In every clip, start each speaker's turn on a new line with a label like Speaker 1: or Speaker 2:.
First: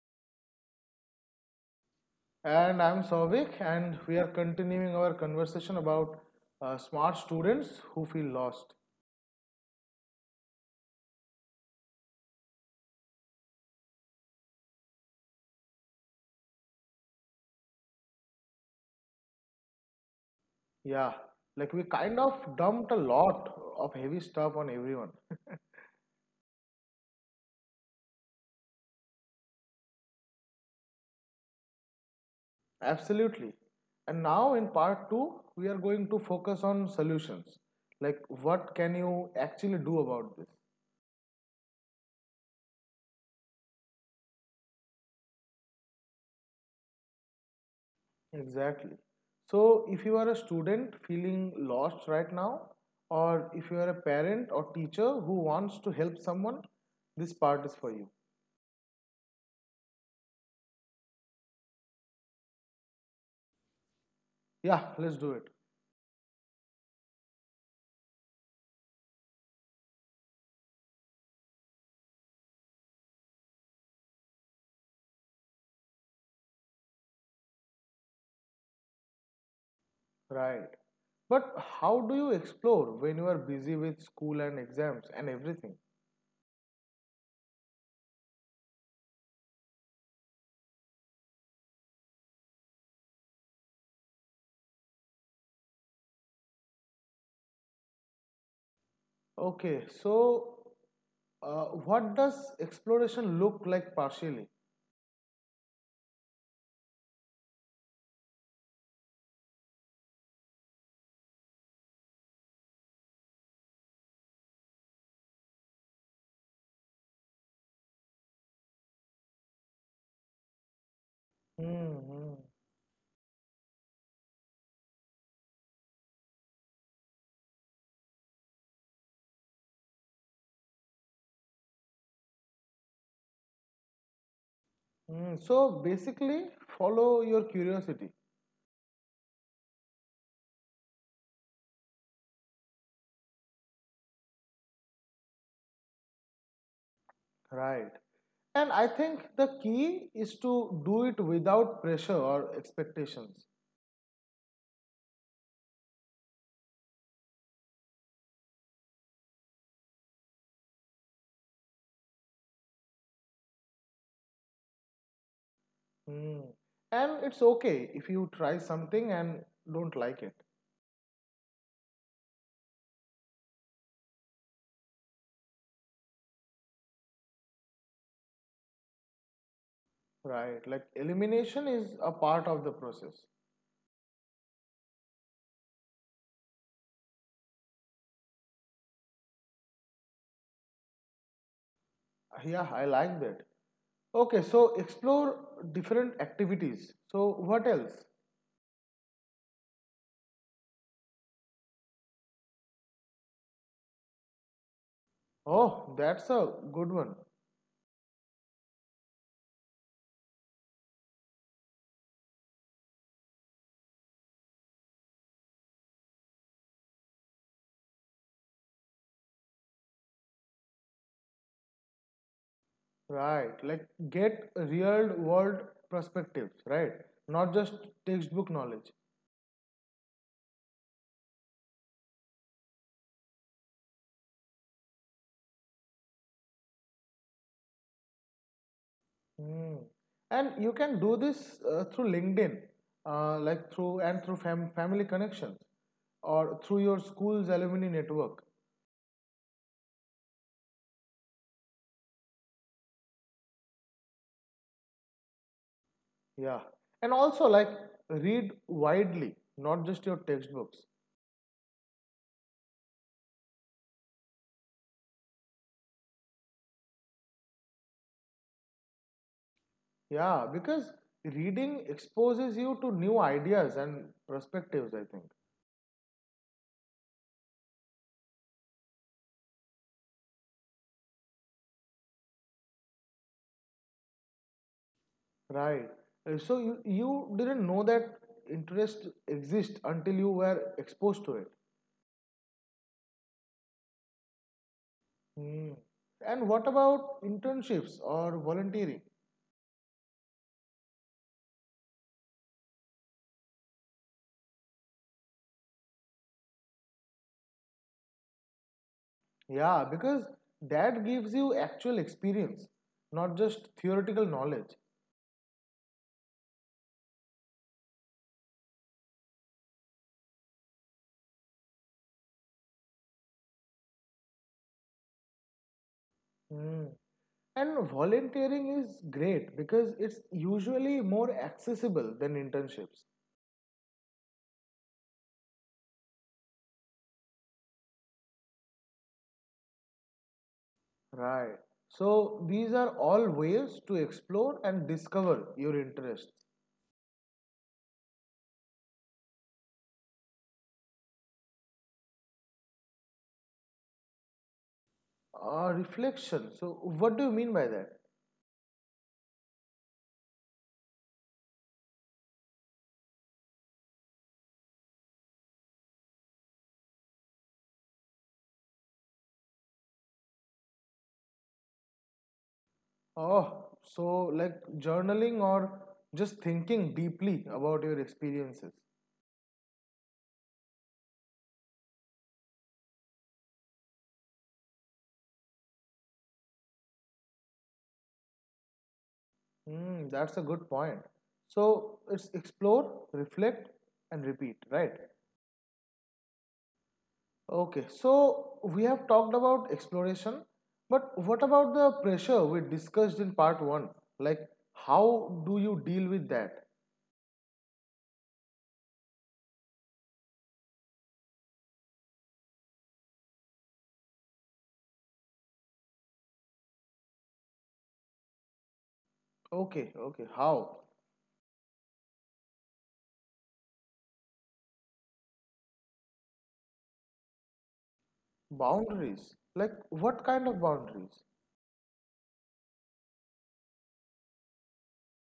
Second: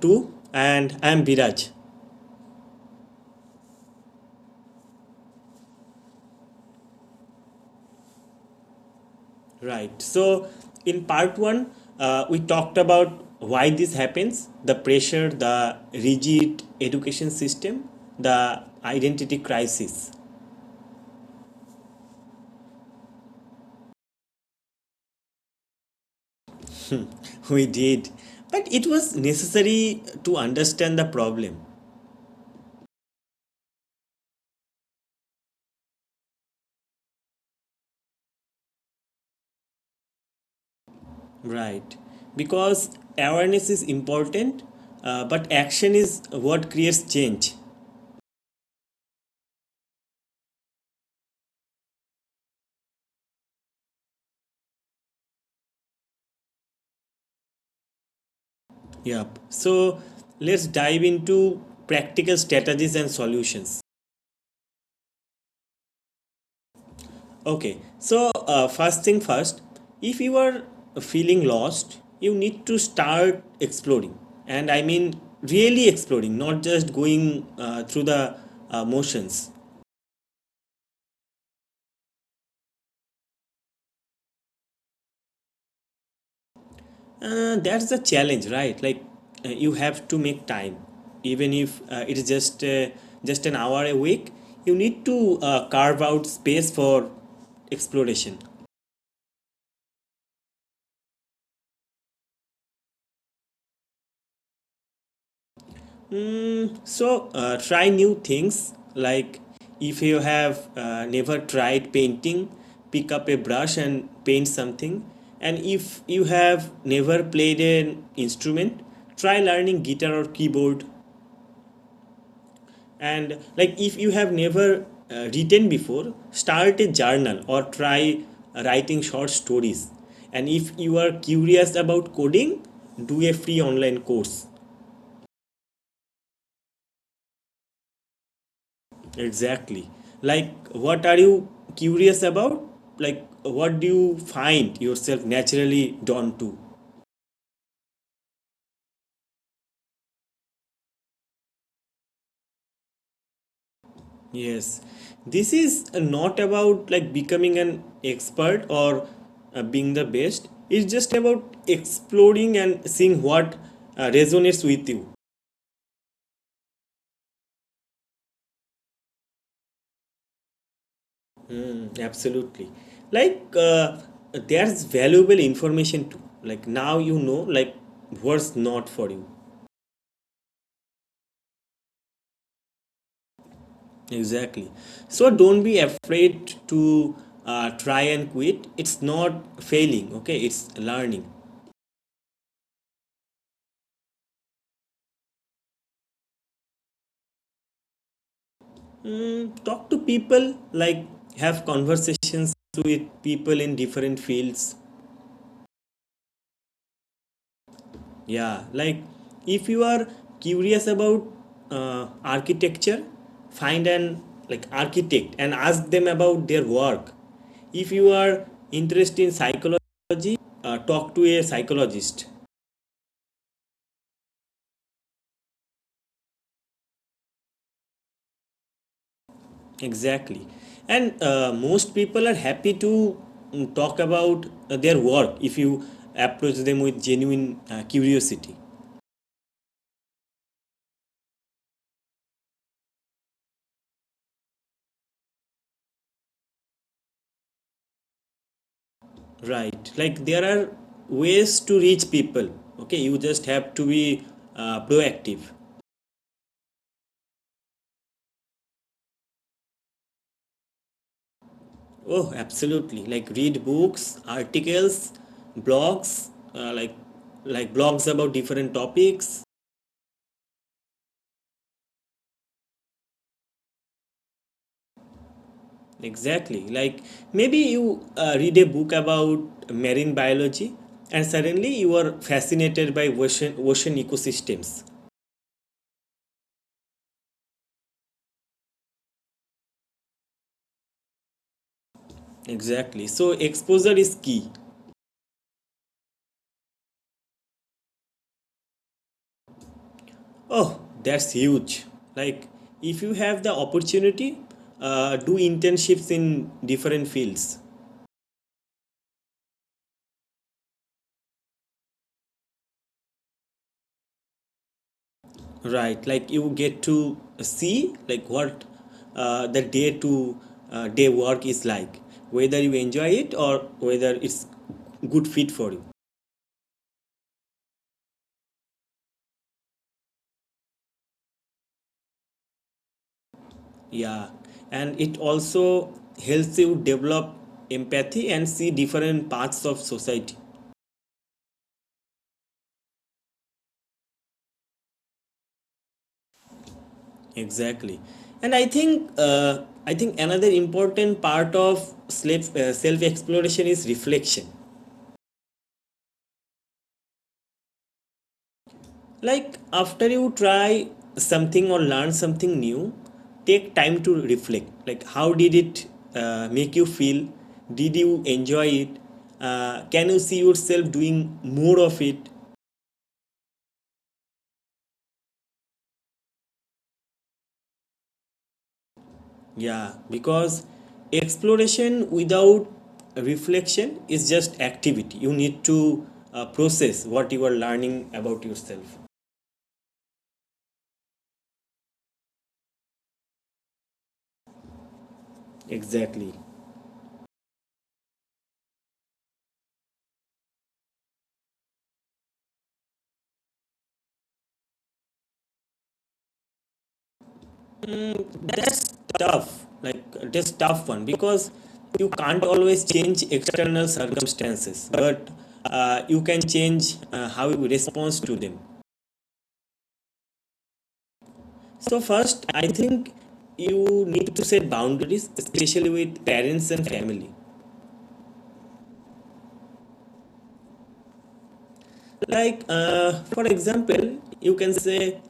Speaker 1: 2, and I am Biraj.
Speaker 2: And I'm Savik, and we are continuing our conversation about smart students who feel lost.
Speaker 1: Right, so in part 1, we talked about why this happens, the pressure, the rigid education system, the identity crisis.
Speaker 2: Yeah, like we kind of dumped a lot of heavy stuff on everyone.
Speaker 1: We did, but it was necessary to understand the problem.
Speaker 2: Absolutely. And now in part two, we are going to focus on solutions. Like, what can you actually do about this?
Speaker 1: Right, because awareness is important, but action is what creates change.
Speaker 2: Exactly. So, if you are a student feeling lost right now, or if you are a parent or teacher who wants to help someone, this part is for you.
Speaker 1: Yep. So let's dive into practical strategies and solutions.
Speaker 2: Yeah, let's do it.
Speaker 1: Okay. So, first thing first, if you are feeling lost, you need to start exploring. And I mean, really exploring, not just going through the motions.
Speaker 2: Right. But how do you explore when you are busy with school and exams and everything?
Speaker 1: That's the challenge, right? Like, you have to make time. Even if it is just an hour a week, you need to carve out space for exploration.
Speaker 2: Okay, so what does exploration look like partially?
Speaker 1: So try new things. Like, if you have never tried painting, pick up a brush and paint something. And if you have never played an instrument, try learning guitar or keyboard.
Speaker 2: Mm-hmm.
Speaker 1: And like if you have never written before, start a journal or try writing short stories. And if you are curious about coding, do a free online course.
Speaker 2: So basically, follow your curiosity.
Speaker 1: Exactly. Like, what are you curious about? Like, what do you find yourself naturally drawn to?
Speaker 2: Right. And I think the key is to do it without pressure or expectations.
Speaker 1: Yes. This is not about like becoming an expert or being the best. It's just about exploring and seeing what resonates with you.
Speaker 2: Mm. And it's okay if you try something and don't like it.
Speaker 1: Mm, absolutely. Like, there's valuable information too. Like, now you know, like, what's not for you.
Speaker 2: Right, like elimination is a part of the process.
Speaker 1: Exactly. So don't be afraid to try and quit. It's not failing, okay? It's learning.
Speaker 2: Yeah, I like that. Okay, so explore different activities. So, what else?
Speaker 1: Talk to people, like have conversations with people in different fields.
Speaker 2: Oh, that's a good one.
Speaker 1: Yeah, like if you are curious about architecture, find an like architect and ask them about their work. If you are interested in psychology, talk to a psychologist.
Speaker 2: Right, like get real world perspectives, right? Not just textbook knowledge.
Speaker 1: Exactly. And most people are happy to talk about their work if you approach them with genuine curiosity.
Speaker 2: Hmm. And you can do this through LinkedIn, through family connections or through your school's alumni network.
Speaker 1: Right. Like there are ways to reach people. Okay. You just have to be proactive.
Speaker 2: Yeah. And also, like, read widely, not just your textbooks.
Speaker 1: Oh, absolutely. Like, read books, articles, blogs, uh, like like blogs about different topics.
Speaker 2: Yeah, because reading exposes you to new ideas and perspectives, I think.
Speaker 1: Exactly. Like maybe you read a book about marine biology and suddenly you are fascinated by ocean ecosystems.
Speaker 2: Right. So you didn't know that interest exists until you were exposed to it.
Speaker 1: Exactly. So exposure is key.
Speaker 2: Hmm. And what about internships or volunteering?
Speaker 1: Oh, that's huge. Like if you have the opportunity, do internships in different fields.
Speaker 2: Yeah, because that gives you actual experience, not just theoretical knowledge.
Speaker 1: Right. Like you get to see like what the day to day work is like, whether you enjoy it or whether it's good fit for you.
Speaker 2: Hmm. And volunteering is great because it's usually more accessible than internships.
Speaker 1: Yeah, and it also helps you develop empathy and see different parts of society.
Speaker 2: Right. So these are all ways to explore and discover your interests.
Speaker 1: Exactly, and I think another important part of self exploration is reflection.
Speaker 2: Reflection. So what do you mean by that?
Speaker 1: Like after you try something or learn something new, take time to reflect. Like how did it make you feel? Did you enjoy it? Can you see yourself doing more of it?
Speaker 2: Oh, so like journaling or just thinking deeply about your experiences.
Speaker 1: Yeah, because exploration without reflection is just activity. You need to process what you are learning about yourself.
Speaker 2: Hmm, that's a good point. So it's explore, reflect, and repeat, right?
Speaker 1: Exactly.
Speaker 2: Okay, so we have talked about exploration, but what about the pressure we discussed in part one? Like, how do you deal with that?
Speaker 1: That's tough. Like that's tough one because you can't always change external circumstances, but you can change how you respond to them.
Speaker 2: Okay, okay, how?
Speaker 1: So first, I think you need to set boundaries, especially with parents and family.
Speaker 2: Boundaries. Like, what kind of boundaries?
Speaker 1: Like, for example, you can say,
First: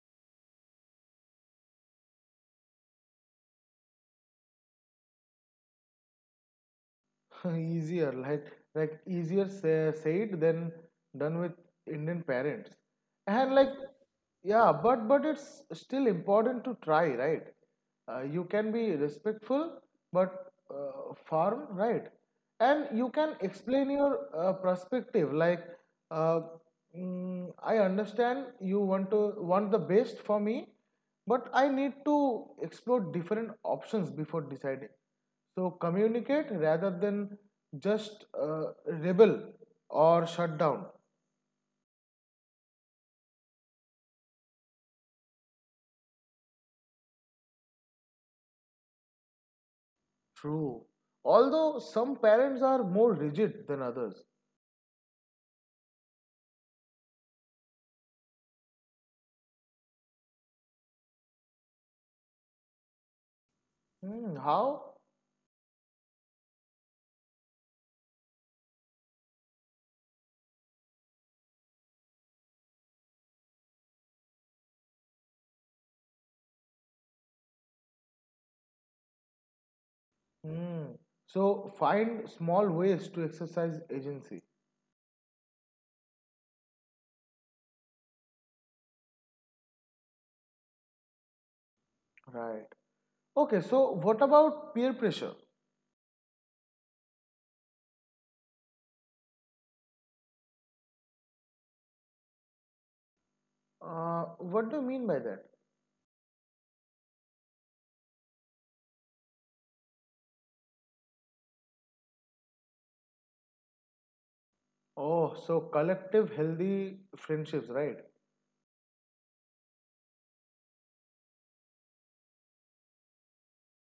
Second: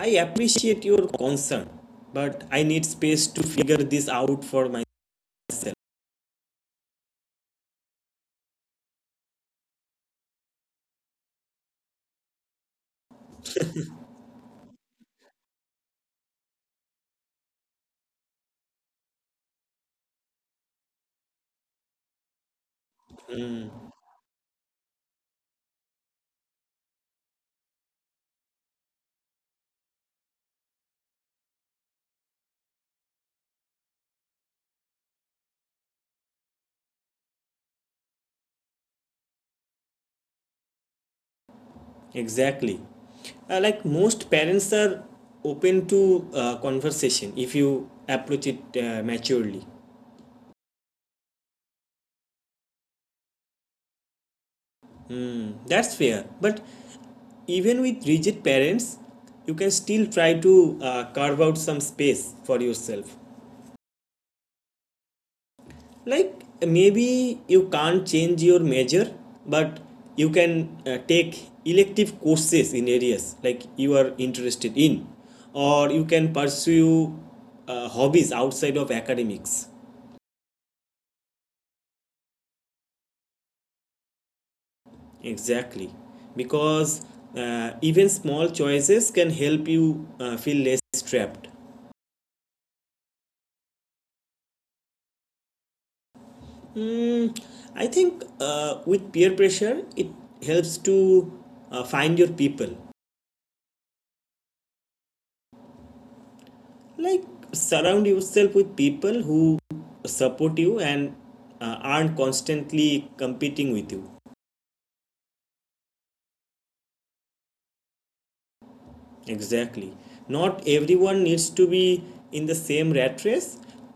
Speaker 1: I appreciate your concern, but I need space to figure this out for myself.
Speaker 2: easier like Easier say, said than done with Indian parents, and like, yeah, but it's still important to try, right? You can be respectful but firm, right? And you can explain your perspective, like, uh, I understand you want the best for me, but I need to explore different options before deciding. So communicate rather than just rebel or shut down.
Speaker 1: Exactly. Like, most parents are open to conversation if you approach it maturely.
Speaker 2: True, although some parents are more rigid than others.
Speaker 1: That's fair. But even with rigid parents, you can still try to carve out some space for yourself.
Speaker 2: Hmm, how?
Speaker 1: Like maybe you can't change your major, but you can take elective courses in areas like you are interested in, or you can pursue hobbies outside of academics.
Speaker 2: Hmm. So find small ways to exercise agency,
Speaker 1: Exactly, because even small choices can help you feel less trapped.
Speaker 2: right? Okay, so what about peer pressure?
Speaker 1: Hmm, I think with peer pressure, it helps to find your people.
Speaker 2: Uh, what do you mean by that?
Speaker 1: Like surround yourself with people who support you and aren't constantly competing with you.
Speaker 2: Oh, so collective healthy friendships, right?
Speaker 1: Exactly. Not everyone needs to be in the same rat race.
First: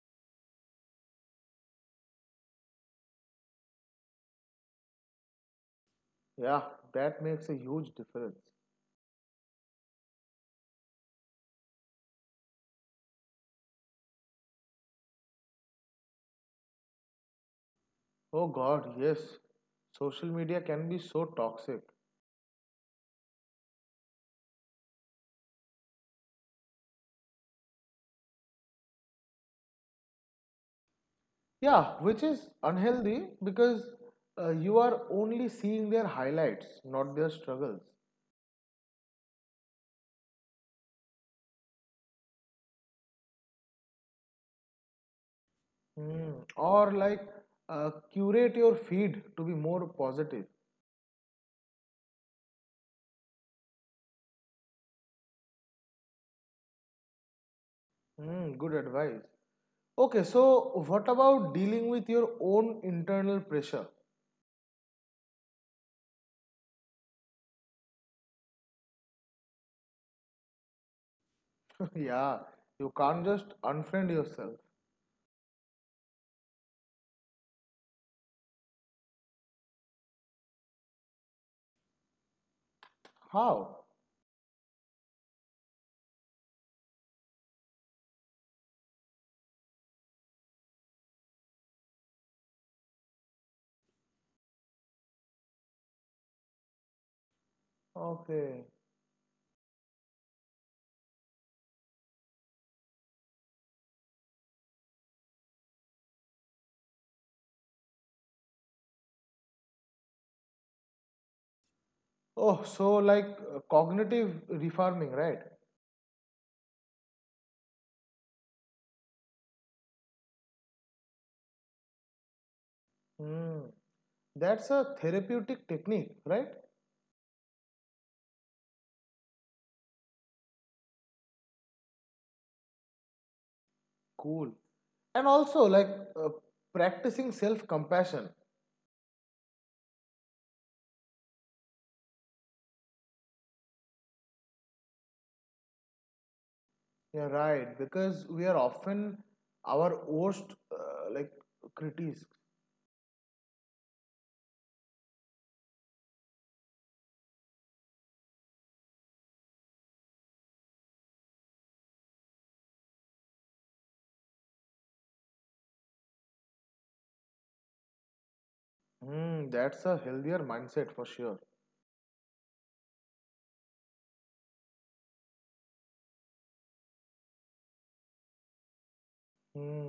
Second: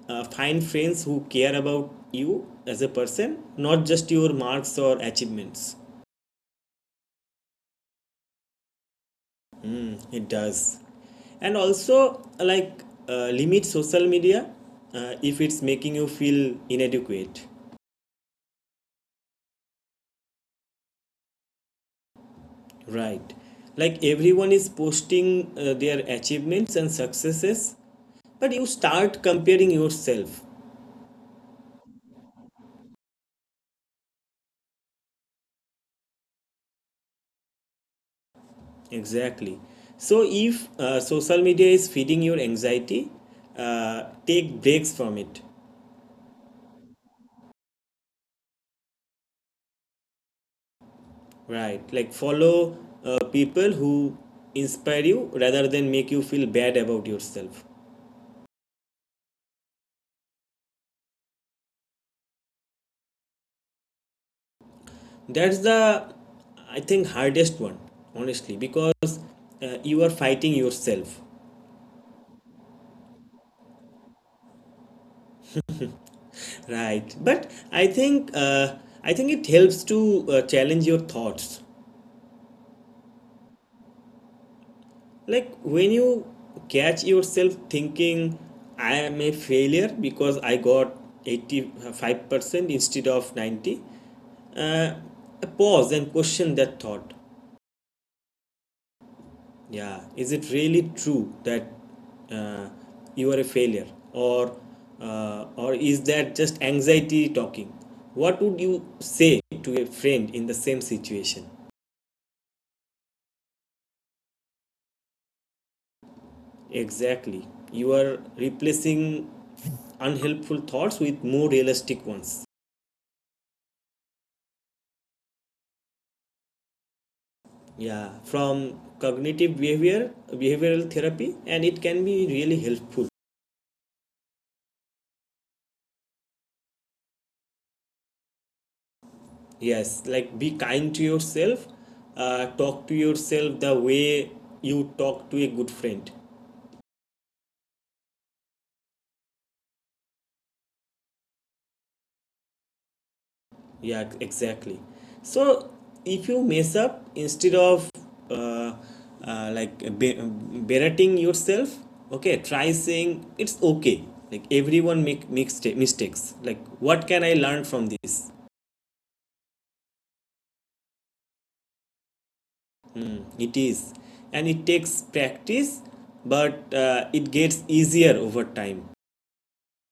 Speaker 1: Find friends who care about you as a person, not just your marks or achievements.
Speaker 2: Yeah, that makes a huge difference.
Speaker 1: It does. And also, like, limit social media if it's making you feel inadequate.
Speaker 2: Oh God, yes. Social media can be so toxic.
Speaker 1: Right. Like everyone is posting their achievements and successes, but you start comparing yourself.
Speaker 2: Yeah, which is unhealthy because you are only seeing their highlights, not their struggles.
Speaker 1: Exactly. So if social media is feeding your anxiety, take breaks from it.
Speaker 2: Hmm. Or like curate your feed to be more positive.
Speaker 1: Right. Like follow people who inspire you rather than make you feel bad about yourself.
Speaker 2: Hmm, good advice. Okay, so what about dealing with your own internal pressure?
Speaker 1: That's the, I think, hardest one honestly because you are fighting yourself.
Speaker 2: Yeah, you can't just unfriend yourself.
Speaker 1: Right, but I think it helps to challenge your thoughts.
Speaker 2: How?
Speaker 1: Like when you catch yourself thinking, "I am a failure because I got 85% instead of 90" uh, pause and question that thought.
Speaker 2: Okay.
Speaker 1: Yeah, is it really true that uh, you are a failure, or is that just anxiety talking? What would you say to a friend in the same situation?
Speaker 2: Oh, so like cognitive refarming, right?
Speaker 1: Exactly. You are replacing unhelpful thoughts with more realistic ones.
Speaker 2: Hmm. That's a therapeutic technique, right?
Speaker 1: Yeah, from cognitive behavioral therapy, and it can be really helpful.
Speaker 2: Cool. And also like uh, practicing self-compassion.
Speaker 1: Yes, like be kind to yourself. Talk to yourself the way you talk to a good friend.
Speaker 2: Yeah, right. Because we are often our worst uh, like critics.
Speaker 1: Yeah, exactly. So if you mess up, instead of uh, uh, like be- berating yourself, okay, try saying it's okay. Like everyone make mixed mistakes. Like what can I learn from this?
Speaker 2: Hmm. That's a healthier mindset for sure.
Speaker 1: Mm, it is. And it takes practice, but it gets easier over time.
Speaker 2: Hmm.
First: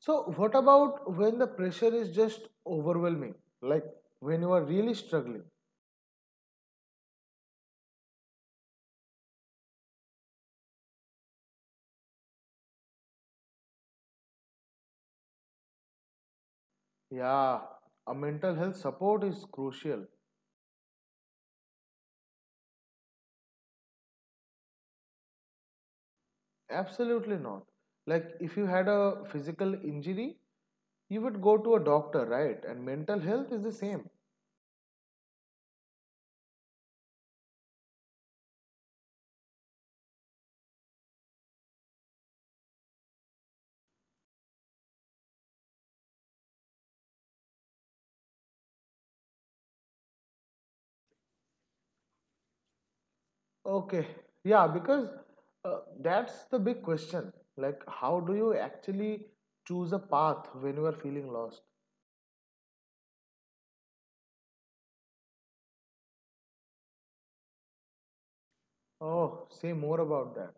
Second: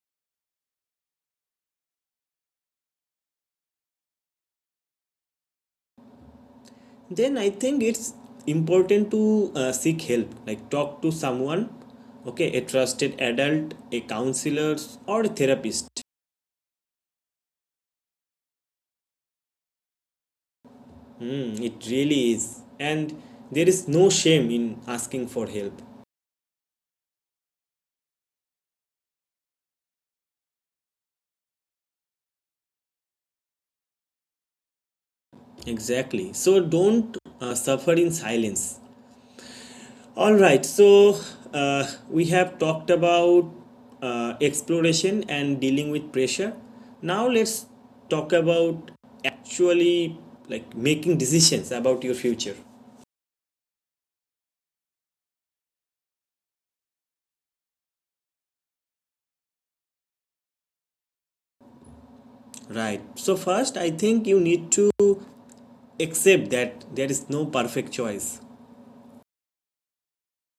Speaker 2: So, what about when the pressure is just overwhelming? Like when you are really struggling?
Speaker 1: Then I think it's important to seek help. Like talk to someone, okay, a trusted adult, a counselor, or a therapist.
Speaker 2: Yeah, a mental health support is crucial.
Speaker 1: Mm, it really is. And there is no shame in asking for help.
Speaker 2: Absolutely not. Like, if you had a physical injury, you would go to a doctor, right? And mental health is the same.
Speaker 1: Exactly. So don't suffer in silence. All right. So we have talked about exploration and dealing with pressure. Now let's talk about actually like making decisions about your future.
Speaker 2: Okay. Yeah, because that's the big question. Like, how do you actually choose a path when you are feeling lost?
Speaker 1: Right. So first, I think you need to accept that there is no perfect choice.
Speaker 2: Oh, say more about that.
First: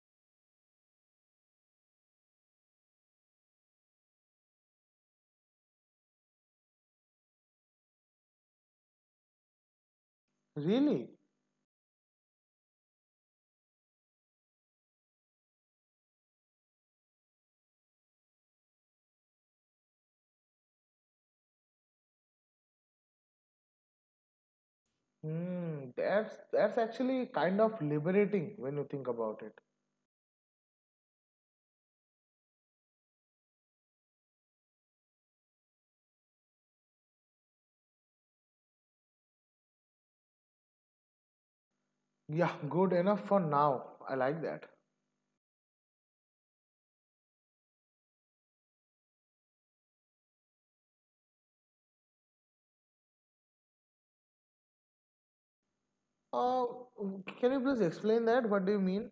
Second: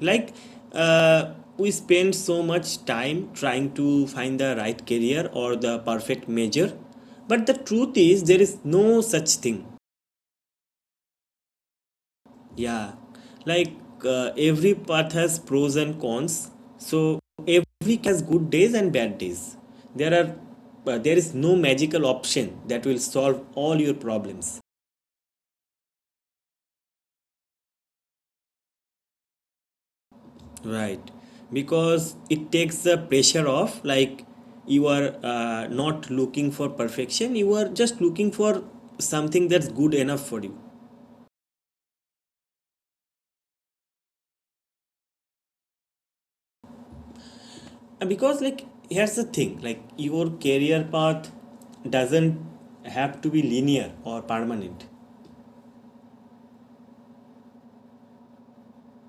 Speaker 1: Like, uh, we spend so much time trying to find the right career or the perfect major, but the truth is, there is no such thing.
Speaker 2: Really?
Speaker 1: Yeah, like every path has pros and cons, so every has good days and bad days. There are there is no magical option that will solve all your problems.
Speaker 2: Hmm, that's actually kind of liberating when you think about it.
Speaker 1: Right. Because it takes the pressure off. Like you are not looking for perfection, you are just looking for something that's good enough for you.
Speaker 2: Yeah, good enough for now. I like that.
Speaker 1: And because, like, here's the thing, like, your career path doesn't have to be linear or permanent.
Speaker 2: Uh, can you please explain that? What do you mean?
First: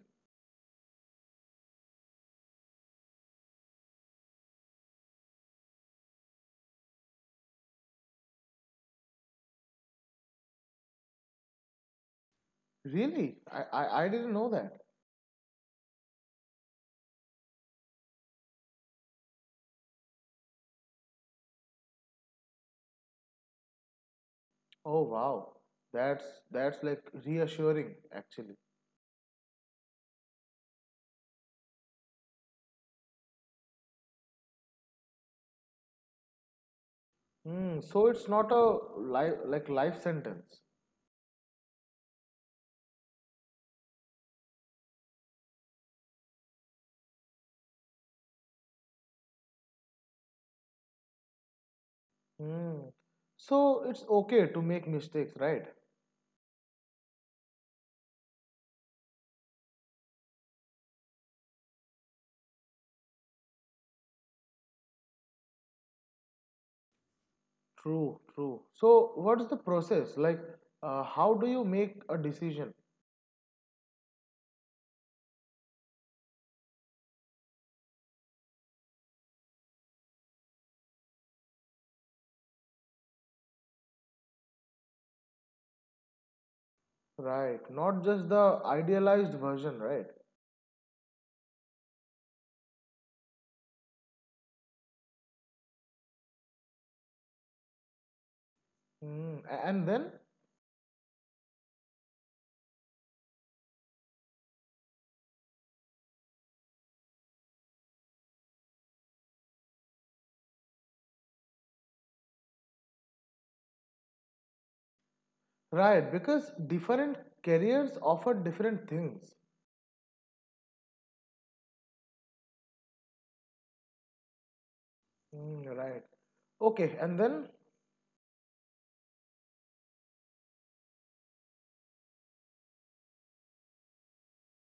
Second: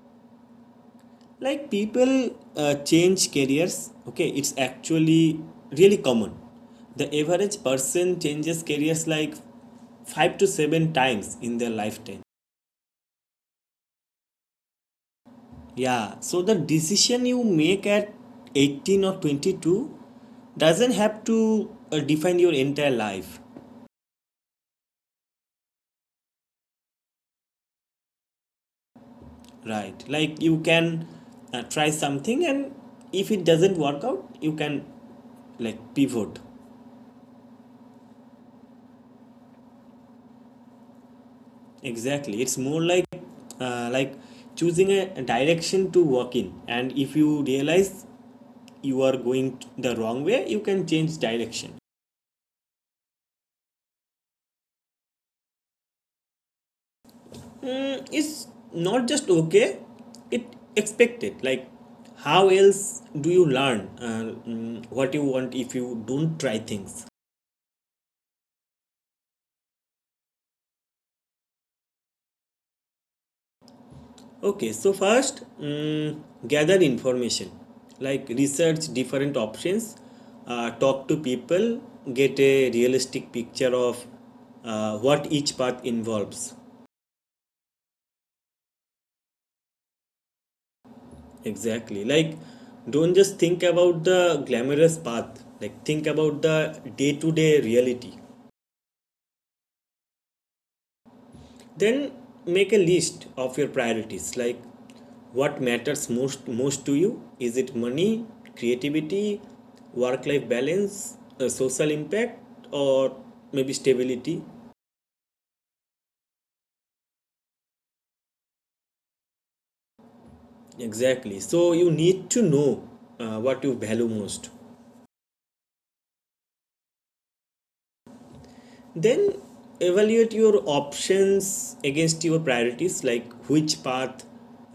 Speaker 1: Like, people change careers, okay, it's actually really common. The average person changes careers like 5 to 7 times in their lifetime.
Speaker 2: Really? I didn't know that.
Speaker 1: Yeah, so the decision you make at 18 or 22 doesn't have to define your entire life,
Speaker 2: Oh wow. That's that's like reassuring actually.
Speaker 1: right? Like you can try something, and if it doesn't work out, you can like pivot.
Speaker 2: Hmm. So it's not a life like life sentence.
Speaker 1: Exactly. It's more like uh, like choosing a direction to walk in, and if you realize you are going the wrong way, you can change direction.
Speaker 2: Hmm. So it's okay to make mistakes, right?
Speaker 1: Mm, is not just okay, it expected. Like how else do you learn what you want if you don't try things?
Speaker 2: True. True. So what is the process? Like how do you make a decision?
Speaker 1: Okay, so first, gather information. Like research different options, talk to people, get a realistic picture of what each path involves.
Speaker 2: Right, not just the idealized version, right?
Speaker 1: Exactly. Like don't just think about the glamorous path, like think about the day-to-day reality.
Speaker 2: Hmm. A- And then
Speaker 1: Then make a list of your priorities, like what matters most to you. Is it money, creativity, work life balance, social impact, or maybe stability?
Speaker 2: right, because different careers offer different things.
Speaker 1: Exactly, so you need to know what you value most.
Speaker 2: Hmm. Right. Okay, and then
Speaker 1: Then evaluate your options against your priorities, like which path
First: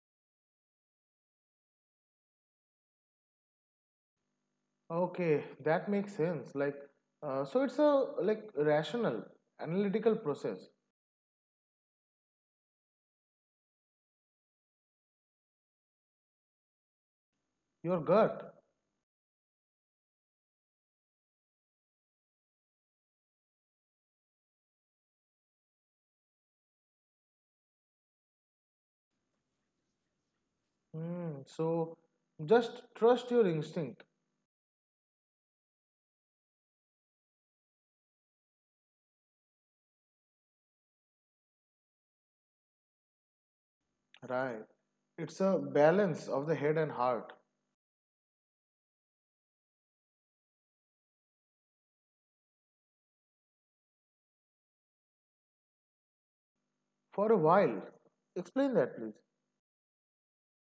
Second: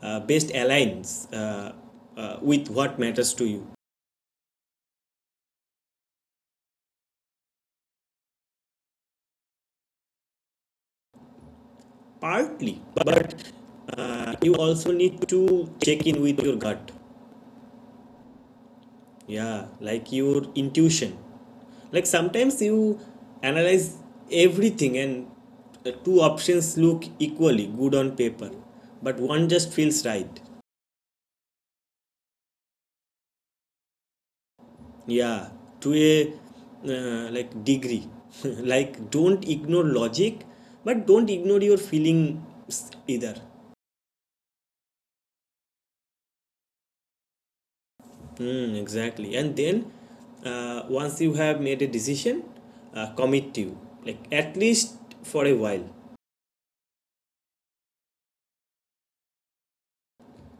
Speaker 1: best aligns with what matters to you.
Speaker 2: okay, that makes sense. Like, so it's a like rational, analytical process.
Speaker 1: Partly, but you also need to check in with your gut.
Speaker 2: Your gut.
Speaker 1: Yeah, like your intuition. Like sometimes you analyze everything and the two options look equally good on paper, but one just feels right.
Speaker 2: Mm, so just trust your instinct.
Speaker 1: Yeah, to a, like, degree. Like don't ignore logic, but don't ignore your feelings either.
Speaker 2: Right. It's a balance of the head and heart
Speaker 1: Mm, exactly. And then once you have made a decision, commit to, like, at least for a while.
Speaker 2: for a while. Explain that, please.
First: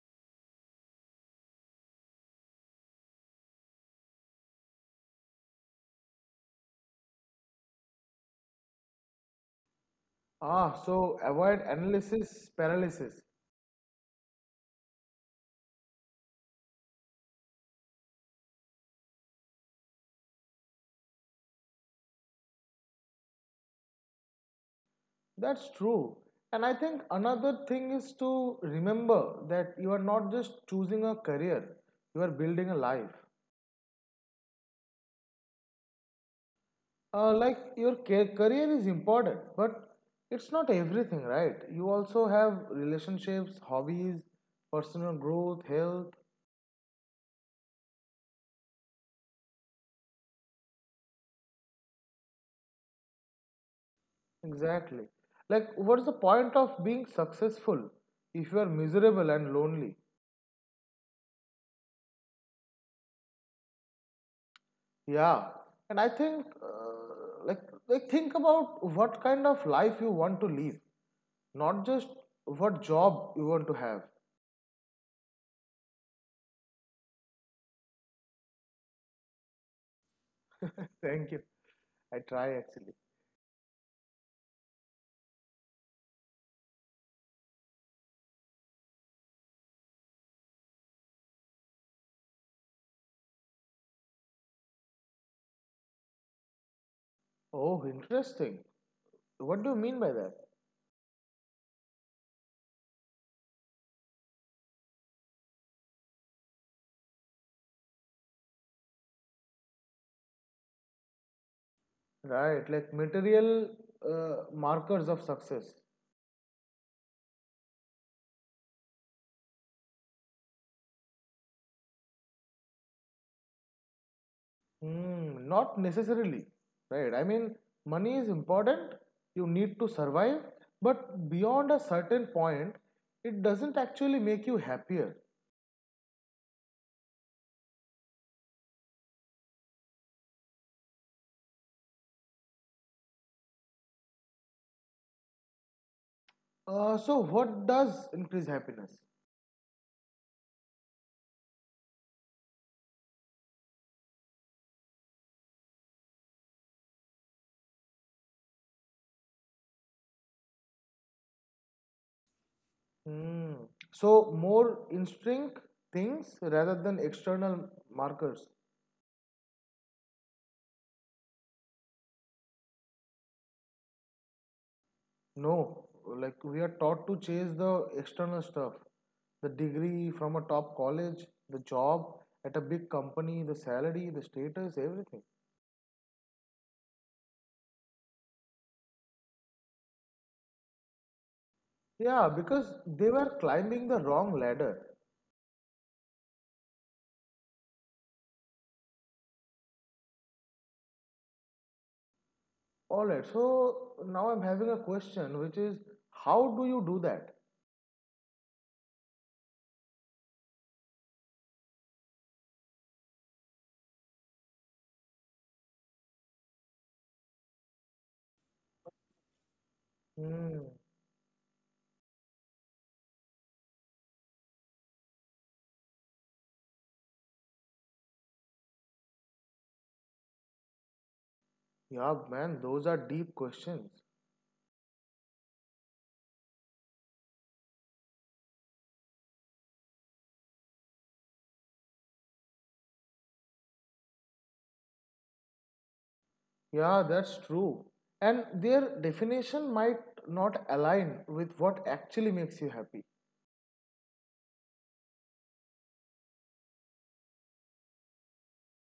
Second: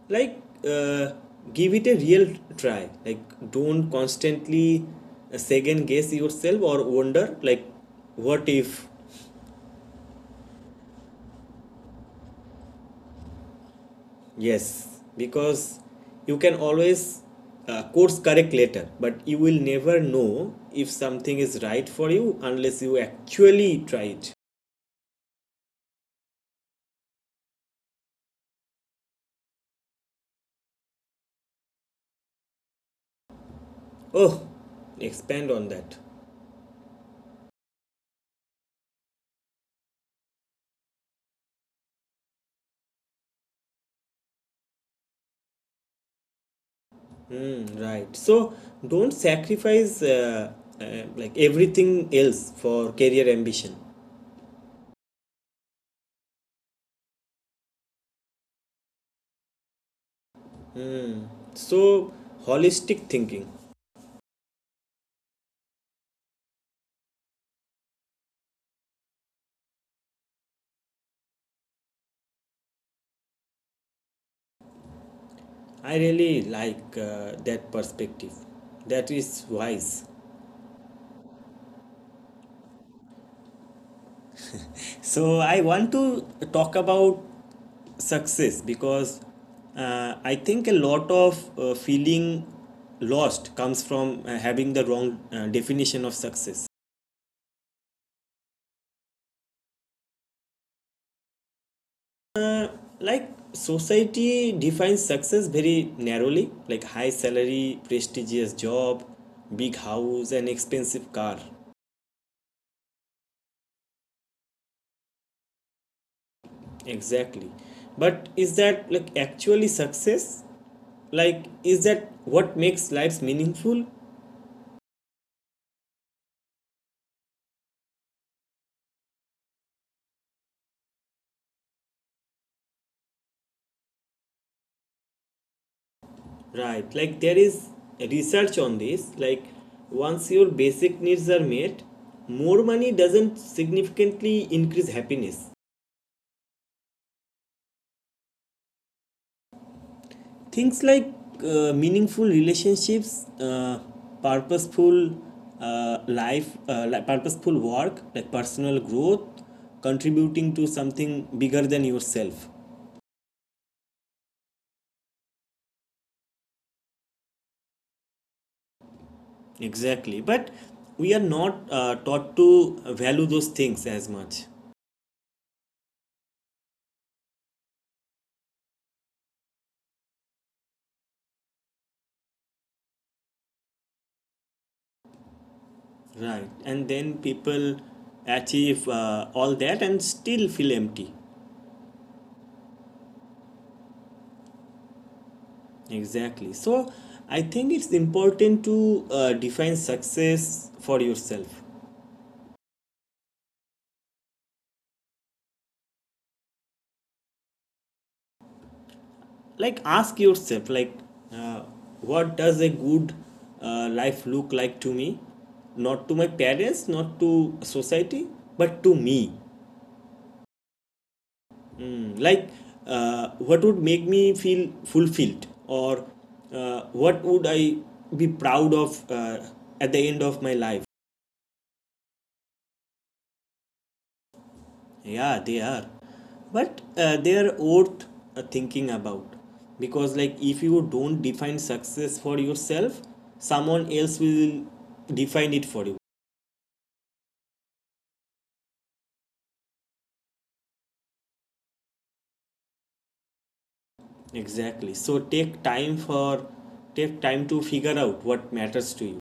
Speaker 1: Like uh, give it a real try. Like don't constantly second guess yourself or wonder like what if.
Speaker 2: Ah, so avoid analysis paralysis.
Speaker 1: Yes, because you can always course correct later, but you will never know if something is right for you unless you actually try it.
Speaker 2: That's true. And I think another thing is to remember that you are not just choosing a career, you are building a life.
Speaker 1: Oh, expand on that.
Speaker 2: Like your career is important, but it's not everything, right? You also have relationships, hobbies, personal growth, health.
Speaker 1: Mm, right. So don't sacrifice everything else for career ambition.
Speaker 2: Exactly, like what's the point of being successful if you are miserable and lonely?
Speaker 1: Mm. So holistic thinking.
Speaker 2: Yeah, and I think uh, like think about what kind of life you want to live, not just what job you want to have.
Speaker 1: I really like that perspective. That is wise.
Speaker 2: Thank you, I try actually.
Speaker 1: So I want to talk about success because I think a lot of feeling lost comes from having the wrong definition of success.
Speaker 2: Oh interesting, what do you mean by that?
Speaker 1: Like society defines success very narrowly, like high salary, prestigious job, big house, and expensive car.
Speaker 2: Right, like material markers of success.
Speaker 1: Exactly. But is that like actually success? Like is that what makes lives meaningful?
Speaker 2: Hmm, not necessarily, right? I mean, money is important, you need to survive, but beyond a certain point, it doesn't actually make you happier.
Speaker 1: Right. Like there is research on this. Like once your basic needs are met, more money doesn't significantly increase happiness
Speaker 2: So, what does increase happiness?
Speaker 1: things like meaningful relationships, purposeful life, like purposeful work, like personal growth, contributing to something bigger than yourself.
Speaker 2: Hmm. So, more instinct things rather than external markers.
Speaker 1: Exactly, but we are not taught to value those things as much.
Speaker 2: No, like we are taught to chase the external stuff, the degree from a top college, the job at a big company, the salary, the status, everything.
Speaker 1: Right, and then people achieve all that and still feel empty.
Speaker 2: Yeah, because they were climbing the wrong ladder.
Speaker 1: Exactly, so I think it's important to define success for yourself.
Speaker 2: All right, so now I'm having a question, which is how do you do that?
Speaker 1: Like ask yourself, like, uh, what does a good life look like to me? Not to my parents, not to society, but to me.
Speaker 2: Hmm.
Speaker 1: Mm, like what would make me feel fulfilled, or what would I be proud of at the end of my life?
Speaker 2: Yeah, man, those are deep questions.
Speaker 1: Yeah, they are. But they are worth thinking about. Because, like, if you don't define success for yourself, someone else will define it for you.
Speaker 2: Yeah, that's true. And their definition might not align with what actually makes you happy.
Speaker 1: Exactly. So take time for, take time to figure out what matters to you.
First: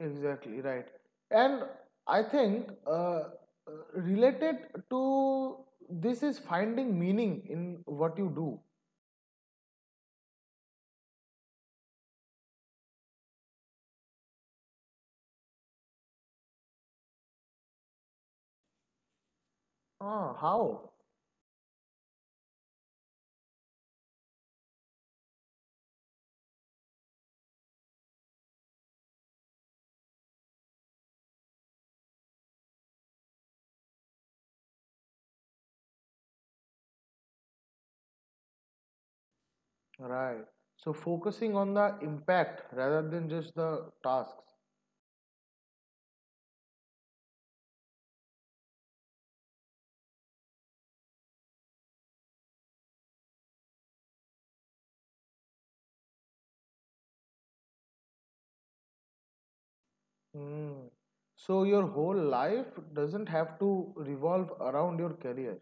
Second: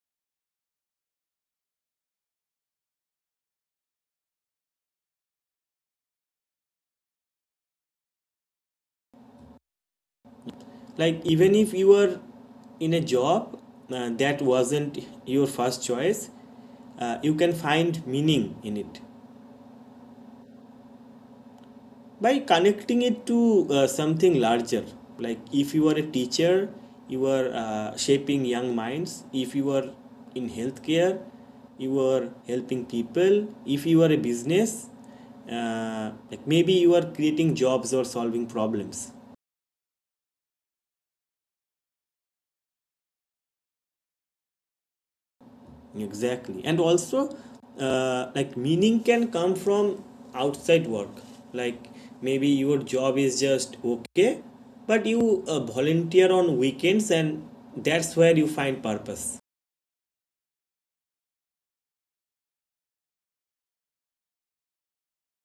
Speaker 2: Exactly right. And I think related to this is finding meaning in what you do.
Speaker 1: Like even if you are in a job that wasn't your first choice, you can find meaning in it.
Speaker 2: Ah, how?
Speaker 1: By connecting it to something larger. Like if you are a teacher, you are shaping young minds. If you are in healthcare, you are helping people. If you are a business, like maybe you are creating jobs or solving problems.
Speaker 2: Right. So focusing on the impact rather than just the tasks.
Speaker 1: Exactly, and also like meaning can come from outside work. Like maybe your job is just okay, but you volunteer on weekends and that's where you find purpose.
Speaker 2: Hmm. So your whole life doesn't have to revolve around your career.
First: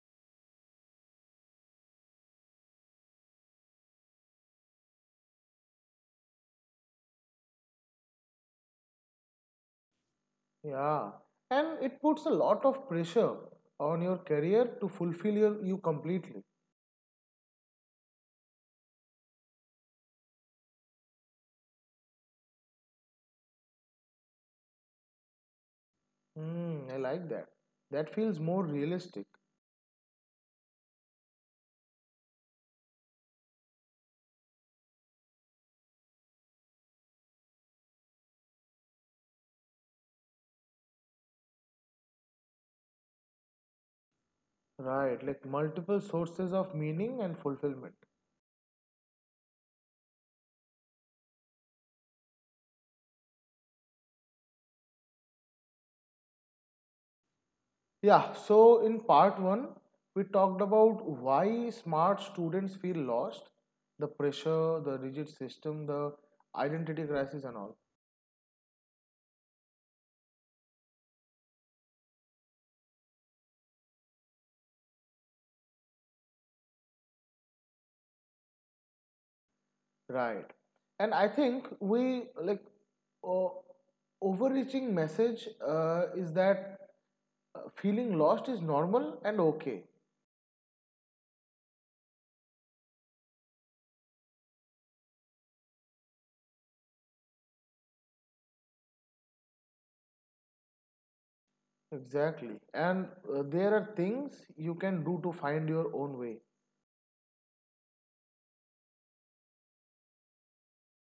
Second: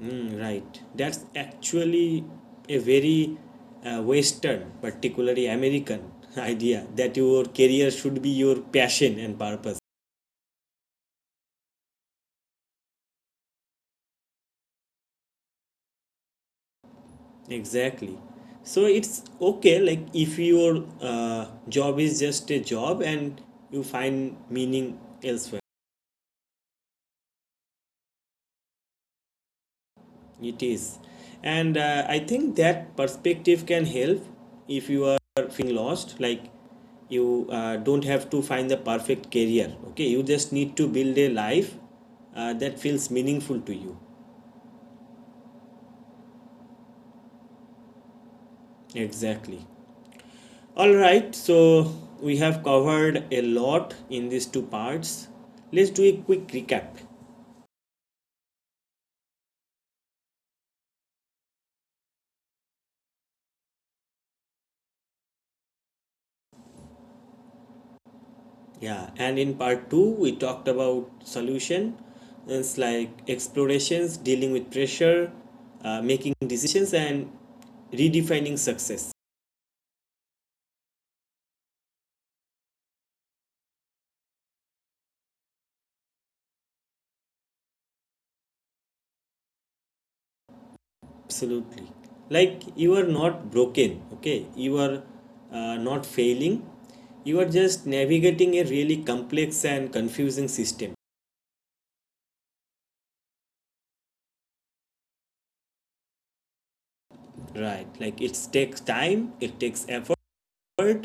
Speaker 1: Mm, right, that's actually a very western, particularly american idea that your career should be your passion and purpose.
Speaker 2: Yeah. And it puts a lot of pressure on your career to fulfill you completely.
Speaker 1: Exactly. So it's okay, like if your job is just a job and you find meaning elsewhere.
Speaker 2: Hmm. I like that. That feels more realistic.
Speaker 1: It is. And I think that perspective can help if you are feeling lost, like you don't have to find the perfect career. Okay, you just need to build a life that feels meaningful to you.
Speaker 2: Right, like multiple sources of meaning and fulfillment.
Speaker 1: Exactly. All right, so we have covered a lot in these two parts. Let's do a quick recap.
Speaker 2: Yeah, so in part one, we talked about why smart students feel lost, the pressure, the rigid system, the identity crisis, and all.
Speaker 1: Yeah, and in part two, we talked about solution. It's like explorations, dealing with pressure, making decisions, and redefining success.
Speaker 2: Right, and I think we like uh, overreaching message is that feeling lost is normal and okay.
Speaker 1: Absolutely. Like you are not broken, okay? You are not failing. You are just navigating a really complex and confusing system,
Speaker 2: Exactly, and there are things you can do to find your own way.
Speaker 1: right? Like it takes time, it takes effort,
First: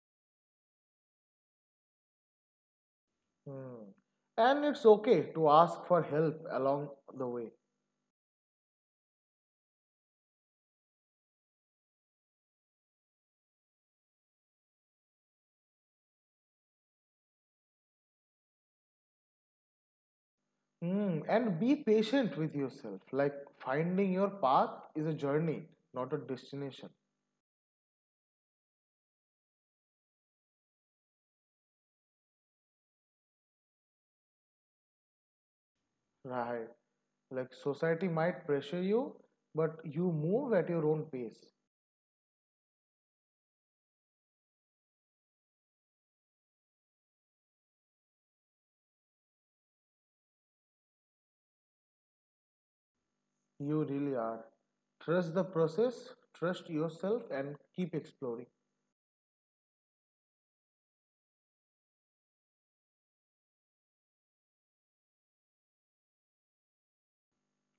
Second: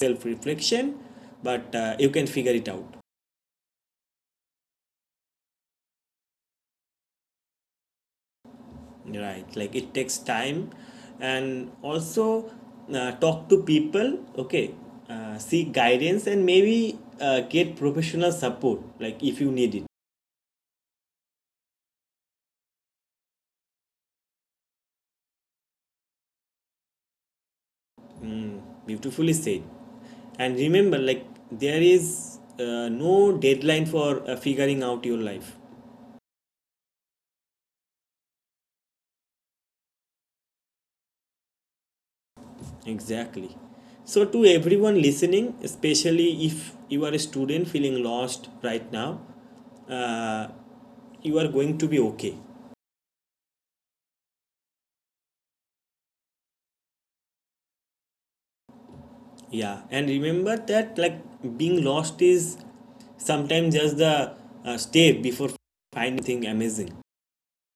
Speaker 1: self reflection, but you can figure it out.
Speaker 2: Hmm. And it's okay to ask for help along the way.
Speaker 1: Right, like it takes time, and also talk to people, okay, seek guidance and maybe get professional support, like if you need it.
Speaker 2: Hmm. And be patient with yourself. Like finding your path is a journey, not a destination.
Speaker 1: Beautifully said. And remember, like, there is no deadline for figuring out your life.
Speaker 2: Right. Like society might pressure you, but you move at your own pace.
Speaker 1: Exactly. So, to everyone listening, especially if you are a student feeling lost right now, uh, you are going to be okay.
Speaker 2: You really are. Trust the process, trust yourself, and keep exploring.
Speaker 1: Yeah, and remember that like being lost is sometimes just the step before finding thing amazing.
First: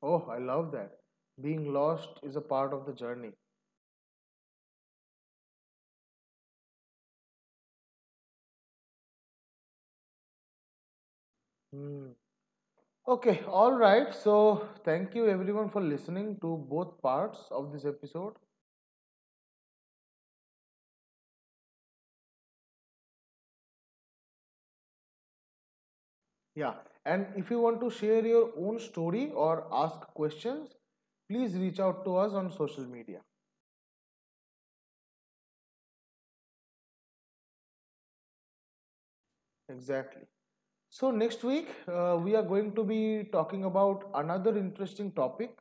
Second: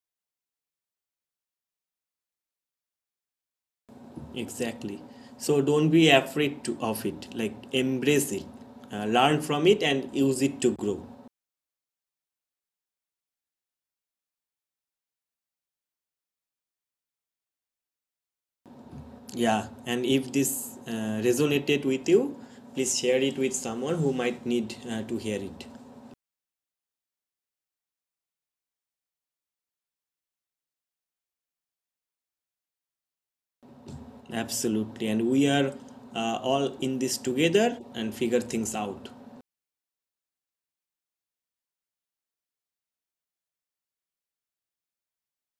Speaker 2: Oh, I love that. Being lost is a part of the journey.
Speaker 1: Exactly. So don't be afraid to, of it. Like embrace it, learn from it, and use it to grow.
Speaker 2: Hmm. Okay, all right. So, thank you everyone for listening to both parts of this episode.
Speaker 1: Yeah, and if this resonated with you, please share it with someone who might need to hear it.
Speaker 2: Yeah, and if you want to share your own story or ask questions, please reach out to us on social media.
Speaker 1: Absolutely, and we are all in this together and figure things out.
Speaker 2: Exactly. So, next week, we are going to be talking about another interesting topic,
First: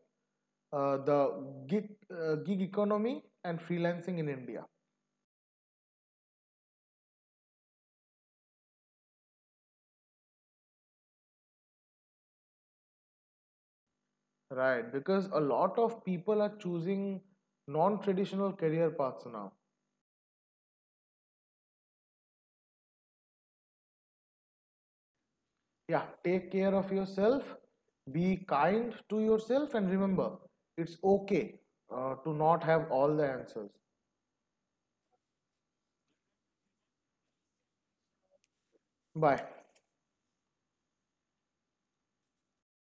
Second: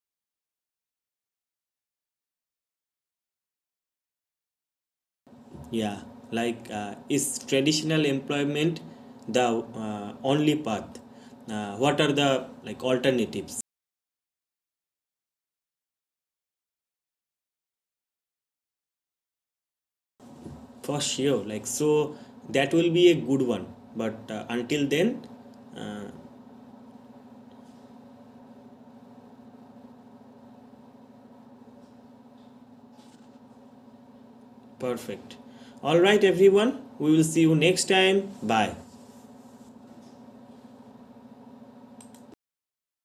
Speaker 2: the gig economy and freelancing in India.
Speaker 1: Yeah, like is traditional employment the only path? What are the like alternatives?
Speaker 2: Right, because a lot of people are choosing non traditional career paths now.
Speaker 1: For sure, like so that will be a good one. But
Speaker 2: Yeah,
Speaker 1: uh,
Speaker 2: take care of yourself, be kind to yourself and remember it's okay to not have all the answers.
Speaker 1: perfect. All right, everyone. We will see you next time. Bye.
Speaker 2: Bye.